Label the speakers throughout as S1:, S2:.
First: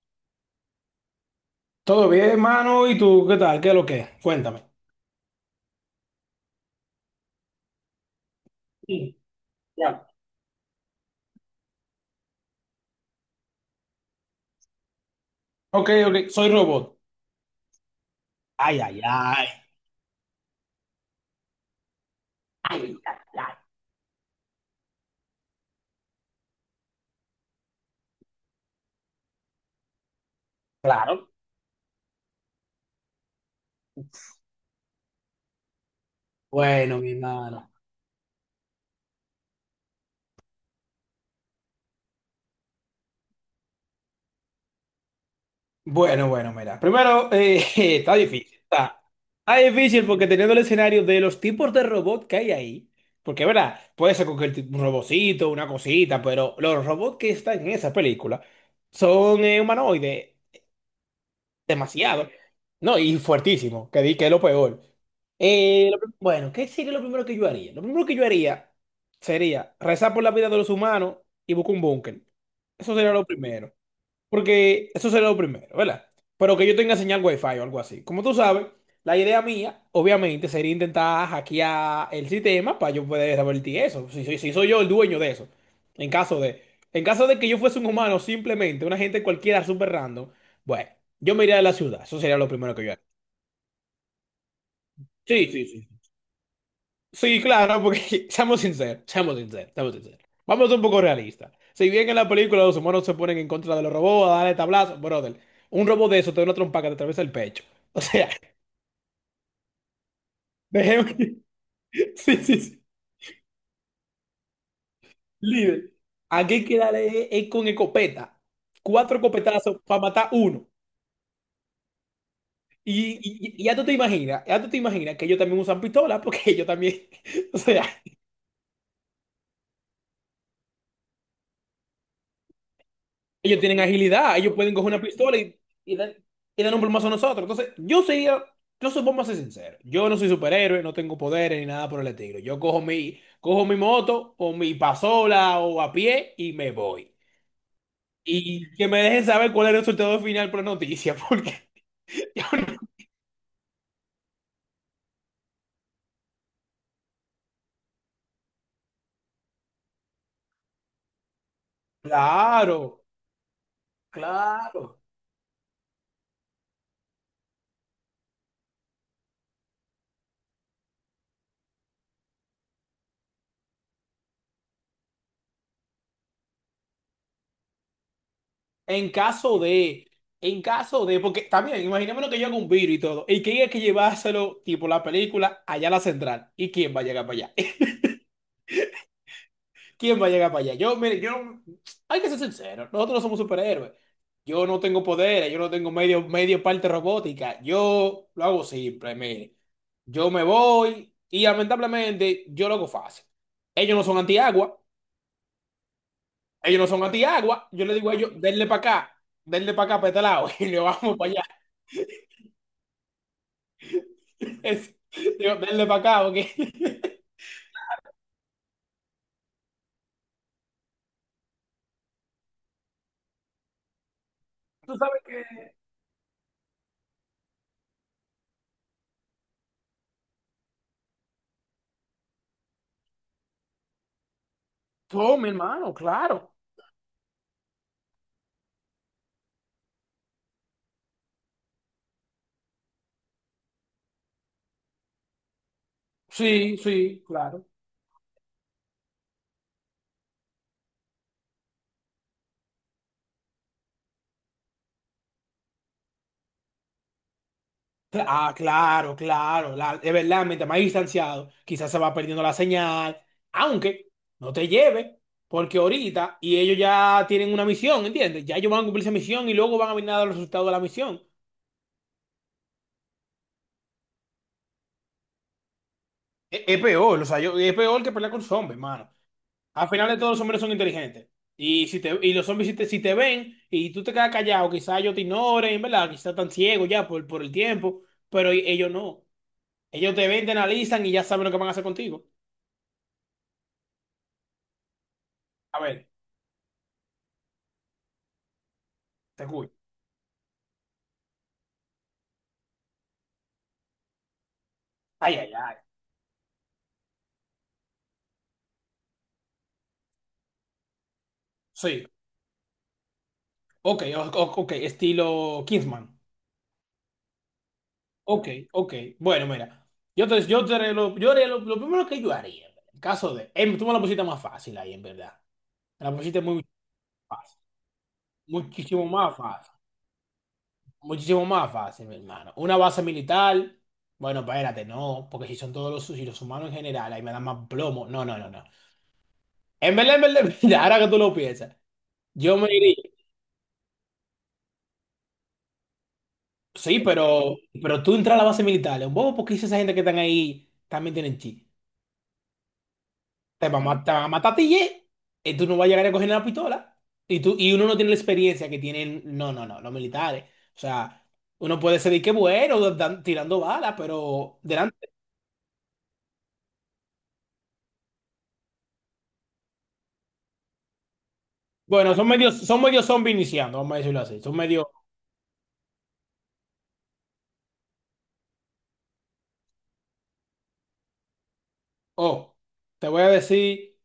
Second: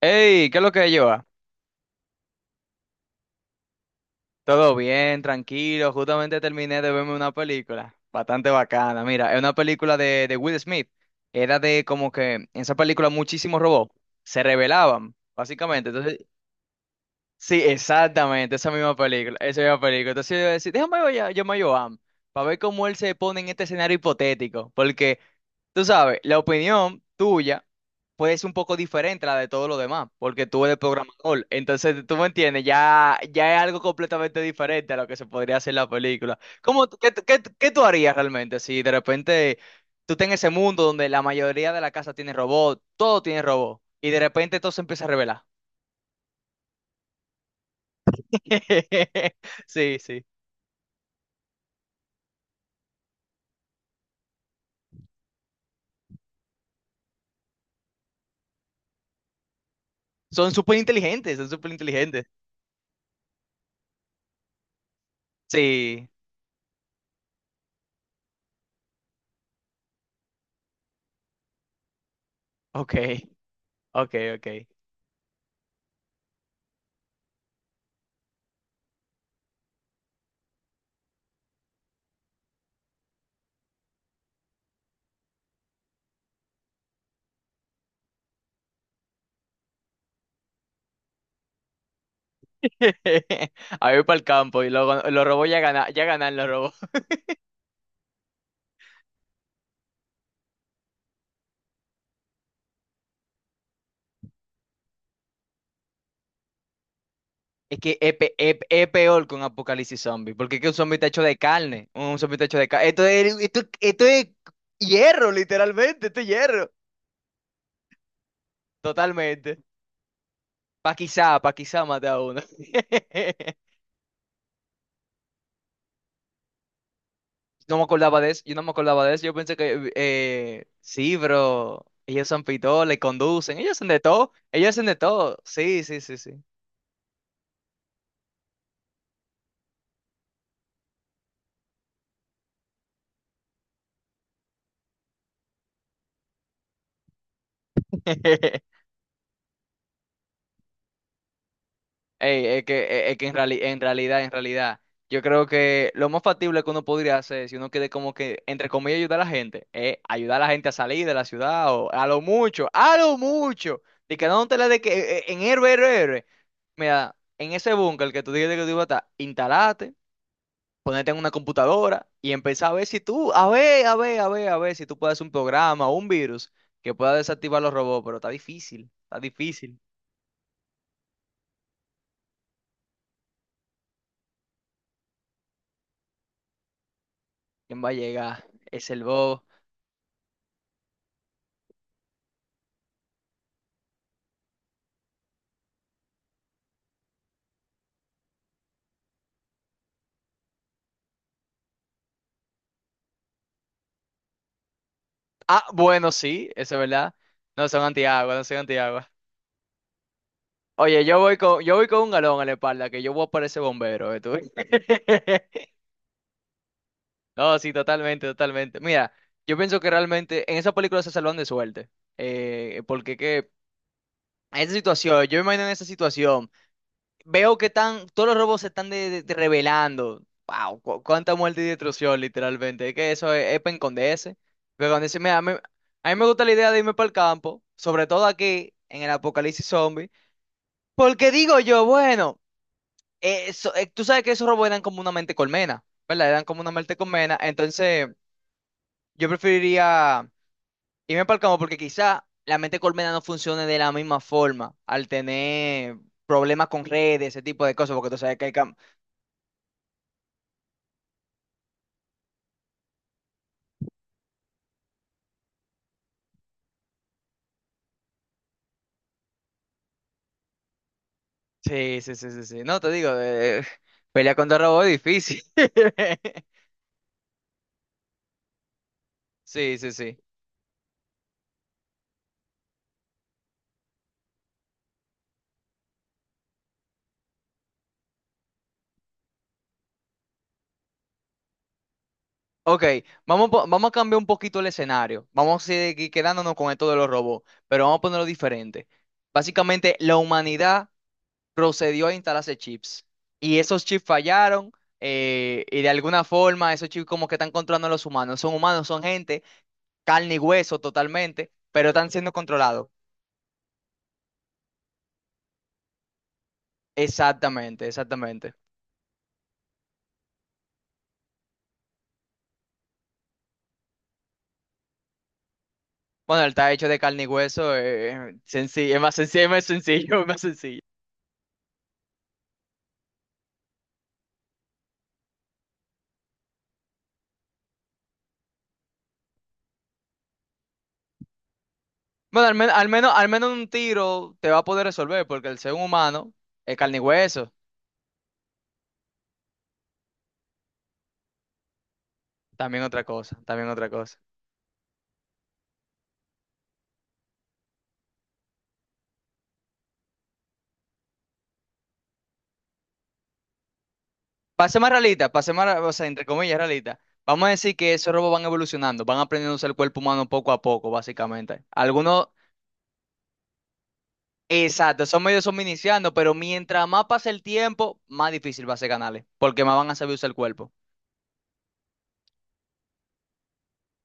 S1: Hey, ¿qué es lo que lleva?
S2: Todo bien, mano. ¿Y tú qué tal? ¿Qué es lo que es? Cuéntame.
S1: Todo bien, tranquilo. Justamente terminé de verme una película bastante bacana.
S2: Sí,
S1: Mira, es una película
S2: claro.
S1: de Will Smith. Era de como que en esa película muchísimos robots se rebelaban, básicamente.
S2: Ok,
S1: Entonces,
S2: ok. Soy robot.
S1: sí, exactamente, esa
S2: Ay,
S1: misma
S2: ay,
S1: película,
S2: ay.
S1: esa misma película. Entonces yo decía, déjame ver, yo me a Joan para ver
S2: Ay,
S1: cómo él se
S2: ay,
S1: pone en
S2: ay.
S1: este escenario hipotético. Porque tú sabes, la opinión tuya pues es un poco diferente a la de todos los demás, porque tú eres
S2: Claro.
S1: programador. Entonces, tú me entiendes, ya, ya es algo completamente diferente a lo que se podría hacer en la película. ¿Cómo,
S2: Bueno, mi
S1: qué
S2: hermano.
S1: tú harías realmente si de repente tú estás en ese mundo donde la mayoría de la casa tiene robot, todo tiene robot, y de repente todo se empieza a revelar?
S2: Bueno, bueno, mira. Primero, está difícil. Está, está
S1: Sí,
S2: difícil
S1: sí.
S2: porque teniendo el escenario de los tipos de robot que hay ahí, porque, ¿verdad? Puede ser cualquier tipo, un robocito, una cosita, pero los robots que están en esa película son humanoides.
S1: Son súper inteligentes, son súper inteligentes.
S2: Demasiado. No, y fuertísimo, que di que es lo peor.
S1: Sí,
S2: Bueno, ¿qué sería lo primero que yo haría? Lo primero que yo haría sería rezar por la vida de los humanos y buscar un búnker.
S1: ok,
S2: Eso sería lo primero.
S1: ok, ok.
S2: Porque eso sería lo primero, ¿verdad? Pero que yo tenga señal wifi o algo así. Como tú sabes, la idea mía, obviamente, sería intentar hackear el sistema para yo poder revertir eso. Si soy yo el dueño de eso. En caso de, en caso de que yo fuese un humano, simplemente una gente cualquiera super random, bueno, yo me iría de la ciudad. Eso sería lo primero que yo haría.
S1: A ir para el campo y los
S2: Sí,
S1: robots
S2: sí, sí.
S1: ya ganan los robots.
S2: Sí, claro, porque seamos sinceros, seamos sinceros, seamos sinceros. Vamos a ser un poco realistas. Si bien en la película los humanos se ponen en contra de los robots a darle tablazo, brother, un robot de eso te da una trompa que te atraviesa el pecho.
S1: Es que
S2: O sea,
S1: es peor que un apocalipsis zombie, porque es que un zombie está
S2: dejemos.
S1: hecho de carne, un zombie
S2: Sí,
S1: está hecho
S2: sí,
S1: de
S2: sí.
S1: carne. Esto es hierro,
S2: Líder.
S1: literalmente, esto es
S2: Aquí hay
S1: hierro.
S2: que darle es con escopeta. Cuatro
S1: Totalmente.
S2: escopetazos para matar uno.
S1: Pa' quizá mate a uno.
S2: Y ya tú te imaginas, ya tú te imaginas que ellos también usan pistola porque ellos también. O
S1: No me
S2: sea.
S1: acordaba de eso, yo no me acordaba de eso, yo pensé que, sí, bro, ellos son pitoles, conducen,
S2: Ellos
S1: ellos
S2: tienen
S1: hacen de todo,
S2: agilidad, ellos
S1: ellos
S2: pueden
S1: hacen
S2: coger
S1: de
S2: una pistola
S1: todo, sí,
S2: y,
S1: sí,
S2: dar-
S1: sí, sí.
S2: y dar un plumazo a nosotros. Entonces, yo sería, yo supongo vamos a ser sincero. Yo no soy superhéroe, no tengo poderes ni nada por el estilo. Cojo mi moto o mi pasola o a pie y me voy. Y que me dejen saber cuál es el resultado final por la noticia, porque yo
S1: Ey, es
S2: no-
S1: que, es en realidad, yo creo que lo más factible que uno podría hacer, si uno quiere como que, entre comillas, ayudar a la gente, es ayudar a la gente a salir de la ciudad, o a
S2: claro,
S1: lo mucho, de que no te la de que
S2: claro.
S1: en héroe, héroe, héroe. Mira, en ese búnker que tú dijiste que tú ibas a estar, instalate, ponete en una computadora y empezá a ver si tú, a ver si tú puedes hacer un programa o un virus que pueda desactivar los robots, pero está difícil,
S2: En
S1: está
S2: caso
S1: difícil.
S2: de, en caso de, porque también, imaginémonos que yo haga un virus y todo, y que hay que llevárselo, tipo la película, allá a la central. ¿Y quién va a llegar para allá?
S1: ¿Quién va a llegar? Es el bobo.
S2: ¿Quién va a llegar para allá? Yo, mire, yo, hay que ser sincero, nosotros no somos superhéroes. Yo no tengo poderes, yo no tengo medio parte robótica. Yo lo hago simple, mire. Yo me voy y lamentablemente yo lo hago fácil. Ellos no son antiagua,
S1: Ah, bueno, sí, eso es
S2: ellos no son
S1: verdad. No
S2: antiagua.
S1: son
S2: Yo le digo a ellos,
S1: antiagua, no son antiagua.
S2: denle para acá, para este lado, y le
S1: Oye,
S2: vamos para allá.
S1: yo voy con un galón a la espalda, que yo voy a parecer bombero, ¿eh, tú?
S2: Es- digo, denle para acá, ok.
S1: No, sí, totalmente, totalmente. Mira, yo pienso que realmente en esa película se salvan de suerte. Porque que en esa
S2: Tú sabes
S1: situación, yo me
S2: que.
S1: imagino en esa situación. Veo que están, todos los robos se están de revelando. Wow, cuánta muerte y destrucción, literalmente. Es que es para esconderse. Pero cuando dice, mira,
S2: Tome, hermano,
S1: a mí me gusta
S2: claro.
S1: la idea de irme para el campo, sobre todo aquí, en el apocalipsis zombie. Porque digo yo, bueno, tú sabes que esos robos eran como una mente colmena, ¿verdad? Eran como una
S2: Sí,
S1: mente
S2: sí,
S1: colmena.
S2: claro.
S1: Entonces, yo preferiría irme para el campo porque quizá la mente colmena no funcione de la misma forma al tener problemas con redes, ese tipo de cosas, porque tú sabes que hay
S2: Ah, claro, claro. Es verdad, mientras más distanciado, quizás se va perdiendo la señal, aunque no te lleve, porque ahorita, y ellos ya tienen una misión, ¿entiendes? Ya ellos van a cumplir esa misión y luego van a venir a dar los resultados de la misión.
S1: sí, sí, sí, sí, sí. No, te digo, pelea contra robots es difícil.
S2: Es peor, o sea, es peor que pelear con zombies, hermano.
S1: Sí,
S2: Al
S1: sí,
S2: final de
S1: sí.
S2: todo, los zombies son inteligentes. Y los zombies, si te ven y tú te quedas callado, quizás ellos te ignoren, ¿verdad? Quizás están ciegos ya por el tiempo, pero ellos no. Ellos te ven, te analizan y ya saben lo que van a hacer contigo.
S1: Ok, vamos a cambiar un poquito el escenario. Vamos a
S2: A ver,
S1: seguir quedándonos con esto de los robots, pero vamos a ponerlo diferente.
S2: te escucho.
S1: Básicamente, la humanidad procedió a instalarse chips y esos chips fallaron
S2: Ay, ay, ay.
S1: y de alguna forma esos chips como que están controlando a los humanos. Son humanos, son gente, carne y hueso totalmente, pero
S2: Sí.
S1: están siendo controlados.
S2: Ok, estilo Kingsman.
S1: Exactamente,
S2: Ok,
S1: exactamente.
S2: ok. Bueno, mira. Yo haré lo primero que yo haría, en el caso de. Tú me la pusiste más fácil ahí, en verdad. Me la pusiste
S1: Bueno, él
S2: muy
S1: está hecho de carne y
S2: fácil.
S1: hueso, sencillo, es
S2: Muchísimo
S1: más
S2: más
S1: sencillo, es más
S2: fácil.
S1: sencillo, es más sencillo.
S2: Muchísimo más fácil, mi hermano. Una base militar. Bueno, espérate, no. Porque si los humanos en general, ahí me dan más plomo. No, no, no, no. En verdad, en verdad, ahora que tú lo piensas.
S1: Bueno,
S2: Yo me iría.
S1: al menos un tiro te va a poder resolver, porque el ser humano es carne
S2: Sí,
S1: y hueso.
S2: pero tú entras a la base militar, es un bobo porque esa gente que están ahí también tienen chi.
S1: También otra cosa, también
S2: Te va a
S1: otra
S2: matar, te
S1: cosa.
S2: va a matar a ti, ye, y tú no vas a llegar a coger la pistola. Y, tú, y uno no tiene la experiencia que tienen, no, no, no, los militares. O sea, uno puede ser de que bueno, tirando balas, pero
S1: Pase más
S2: delante.
S1: realista, o sea, entre comillas, realista. Vamos a decir que esos robots van evolucionando, van aprendiendo a usar el cuerpo humano poco a poco, básicamente.
S2: Bueno,
S1: Algunos,
S2: son medios zombies iniciando, vamos a decirlo así. Son medios,
S1: exacto, son medios, son iniciando, pero mientras más pase el tiempo, más difícil va a ser ganarle, porque más van a saber usar el cuerpo.
S2: oh, te voy a decir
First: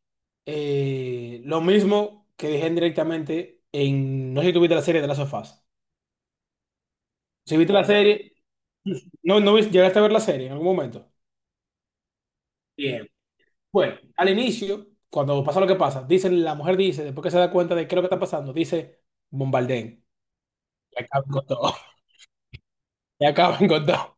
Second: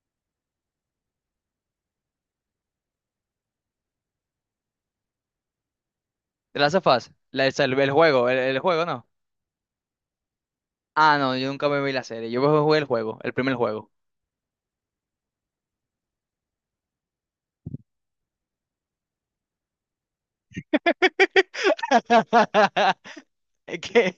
S2: lo mismo que dije directamente en, no sé si tuviste la serie de las sofás.
S1: ¿Te la hace fácil?
S2: Si viste la
S1: El juego,
S2: serie,
S1: el juego, ¿no?
S2: no, llegaste a ver la serie en algún momento.
S1: Ah, no, yo nunca me vi la serie. Yo jugué el
S2: Bien.
S1: juego, el primer juego.
S2: Bueno, al inicio, cuando pasa lo que pasa, dicen, la mujer dice, después que se da cuenta de qué es lo que está pasando, dice, bombardeen, y acaben con todo, y acaben
S1: Es
S2: con
S1: que,
S2: todo,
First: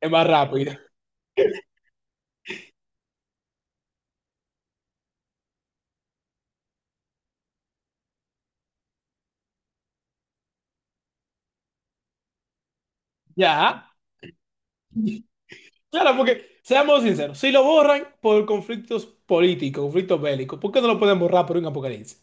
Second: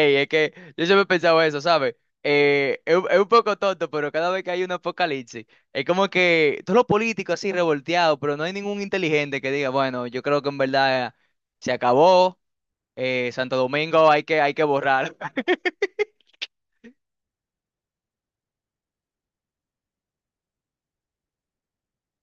S2: es más
S1: es que
S2: rápido.
S1: yo siempre he pensado eso, ¿sabes? Es un poco tonto, pero cada vez que hay un apocalipsis, es como que todos los políticos así revolteados, pero no hay ningún inteligente que diga, bueno, yo creo que en verdad se acabó, Santo
S2: Ya,
S1: Domingo hay que borrar.
S2: claro, porque seamos sinceros, si lo borran por conflictos políticos, conflictos bélicos, ¿por qué no lo pueden borrar por un apocalipsis?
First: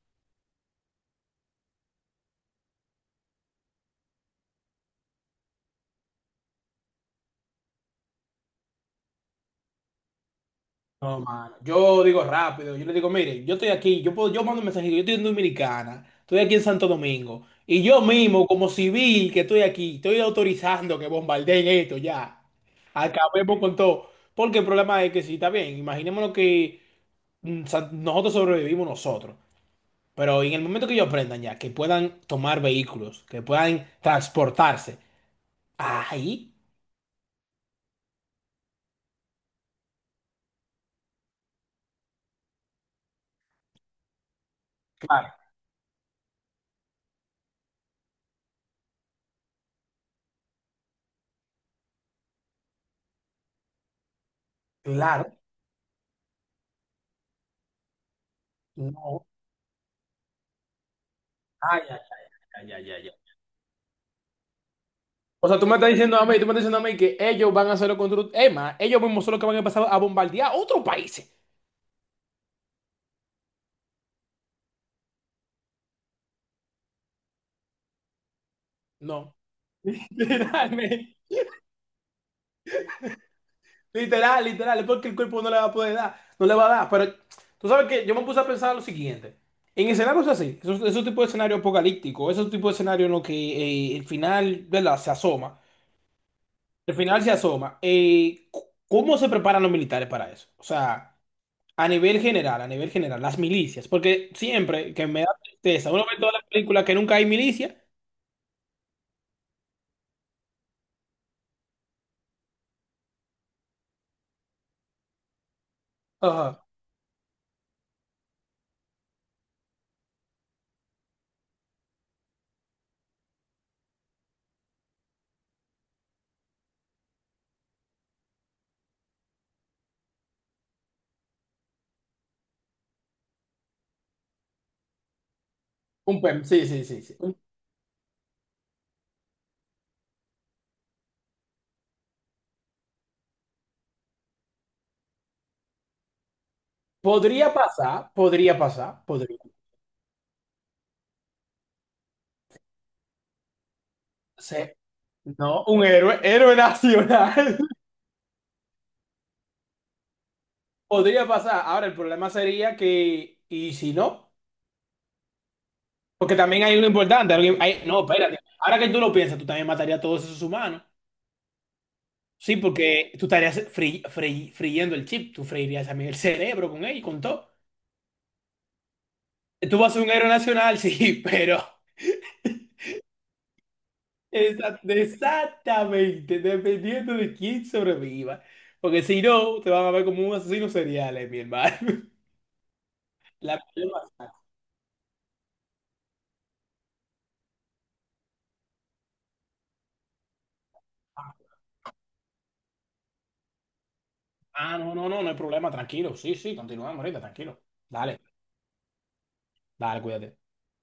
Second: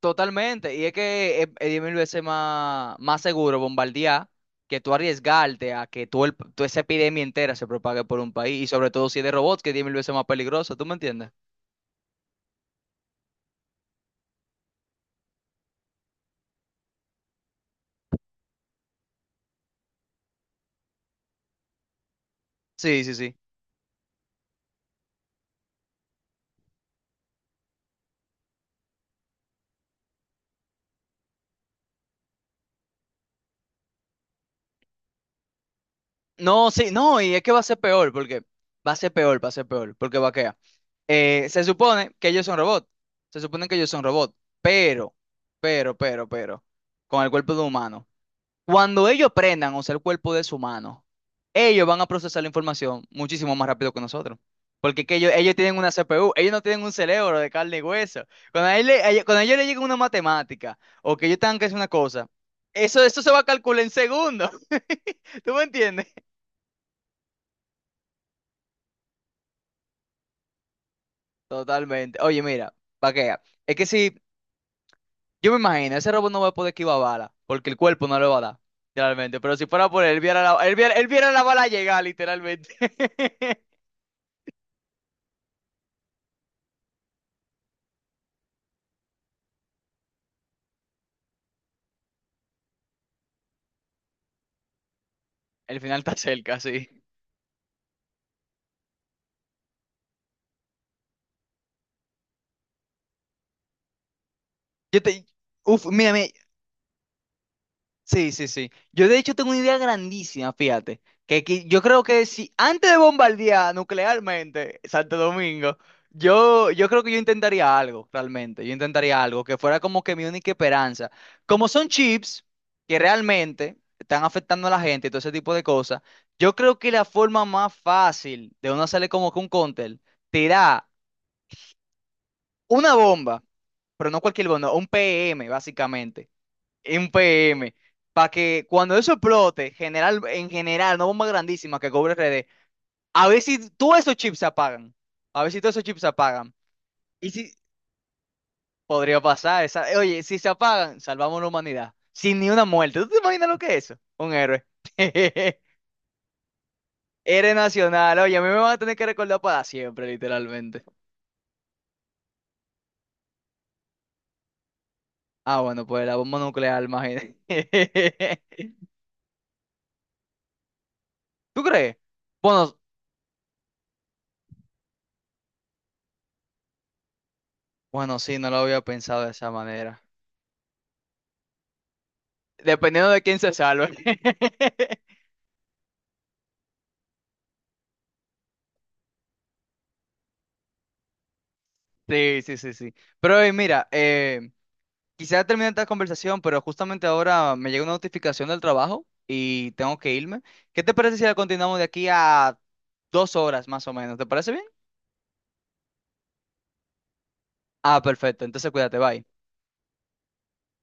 S1: Totalmente, y es que es 10.000 veces más, más seguro bombardear que tú arriesgarte a que tú esa epidemia entera se propague por un país, y sobre todo si es de robots, que es 10.000 veces más peligroso, ¿tú me
S2: No,
S1: entiendes?
S2: mano. Yo digo rápido, yo le digo, mire, yo estoy aquí, yo puedo, yo mando un mensajito, yo estoy en Dominicana, estoy aquí en Santo Domingo, y yo mismo, como civil que estoy aquí, estoy autorizando que bombardeen esto ya.
S1: Sí, sí, sí.
S2: Acabemos con todo. Porque el problema es que sí, está bien, imaginémonos que nosotros sobrevivimos nosotros, pero en el momento que ellos aprendan ya, que puedan tomar vehículos, que puedan transportarse, ahí,
S1: No, sí, no, y es que va a ser peor, porque va a ser peor, va a ser peor, porque va a quedar. Se supone que ellos son robots, se supone que ellos son robots, pero,
S2: claro,
S1: pero con el cuerpo de un humano. Cuando ellos prendan, o sea, el cuerpo de su mano, ellos van a procesar la información muchísimo más rápido que nosotros. Porque que ellos,
S2: claro,
S1: ellos tienen una CPU, ellos no tienen un cerebro de carne y hueso.
S2: no,
S1: Cuando a ellos les llega una matemática o que ellos tengan que hacer
S2: ay,
S1: una
S2: ay,
S1: cosa,
S2: ay, ay, ay, ay.
S1: eso se va a calcular en segundos.
S2: O
S1: ¿Tú
S2: sea,
S1: me
S2: tú me estás
S1: entiendes?
S2: diciendo a mí, tú me estás diciendo a mí que ellos van a hacerlo contra... Emma, ellos mismos son los que van a empezar a bombardear otros países.
S1: Totalmente. Oye, mira, pa' que vea. Es que si, yo me imagino, ese robot no va a poder esquivar bala, porque el cuerpo no le va a dar,
S2: No.
S1: literalmente. Pero si fuera por él, él
S2: Literalmente.
S1: viera la bala llegar, literalmente.
S2: Literal, literal. Es porque el cuerpo no le va a poder dar. No le va a dar. Pero tú sabes que yo me puse a pensar lo siguiente. En escenarios así, esos tipos de escenario apocalíptico, esos tipos de escenario en los que el final, ¿verdad? Se asoma.
S1: El final está cerca, sí.
S2: El final se asoma. ¿Cómo se preparan los militares para eso? O sea... a nivel general, las milicias, porque siempre
S1: Yo
S2: que me
S1: te...
S2: da
S1: Uf,
S2: tristeza, uno ve
S1: mírame.
S2: todas las películas que nunca hay milicia,
S1: Sí, sí, sí. Yo de hecho tengo una idea grandísima, fíjate. Que yo creo que si antes de bombardear nuclearmente Santo Domingo,
S2: ajá,
S1: yo creo que yo intentaría algo, realmente. Yo intentaría algo que fuera como que mi única esperanza. Como son chips que realmente están afectando a la gente y todo ese tipo de cosas, yo creo que la forma más fácil de uno hacerle como que un cóctel, tirar una bomba, pero no cualquier bomba, un PM,
S2: un
S1: básicamente
S2: PEM, sí, sí, sí,
S1: un
S2: sí. Un-
S1: PM, para que cuando eso explote, general, en general, no bomba grandísima que cobre RD, a ver si todos esos chips se apagan. A ver si todos esos chips se apagan. Y
S2: Podría
S1: si
S2: pasar, podría pasar,
S1: podría
S2: podría
S1: pasar, oye, si se apagan, salvamos la humanidad. Sin ni una muerte. ¿Tú te imaginas lo que es eso? Un héroe.
S2: ser, no, un héroe, héroe
S1: Héroe
S2: nacional,
S1: nacional. Oye, a mí me van a tener que recordar para siempre, literalmente.
S2: podría pasar. Ahora, el problema sería que, y si no,
S1: Ah, bueno, pues la
S2: porque
S1: bomba
S2: también hay
S1: nuclear,
S2: uno importante,
S1: imagínate.
S2: alguien- hay- no, espérate, ahora que tú lo piensas, tú también matarías a todos esos humanos,
S1: ¿Tú crees?
S2: sí,
S1: Bueno,
S2: porque tú estarías friendo el chip, tú freirías también el cerebro con él, y con todo.
S1: bueno, sí, no lo había pensado de esa
S2: Tú vas a
S1: manera.
S2: ser un héroe nacional, sí, pero
S1: Dependiendo de quién se salve.
S2: exactamente, dependiendo de quién sobreviva. Porque si no, te van a ver como un asesino serial, mi hermano.
S1: Sí, sí, sí, sí. Pero
S2: La
S1: mira, quisiera terminar esta conversación, pero justamente ahora me llega una notificación del trabajo y tengo que irme. ¿Qué te parece si la continuamos de aquí a 2 horas más o menos? ¿Te parece bien?
S2: Ah, no, no, no, no hay problema, tranquilo. Sí, sí, continúa, ahorita, tranquilo.
S1: Ah,
S2: Dale,
S1: perfecto. Entonces cuídate, bye.
S2: dale, cuídate.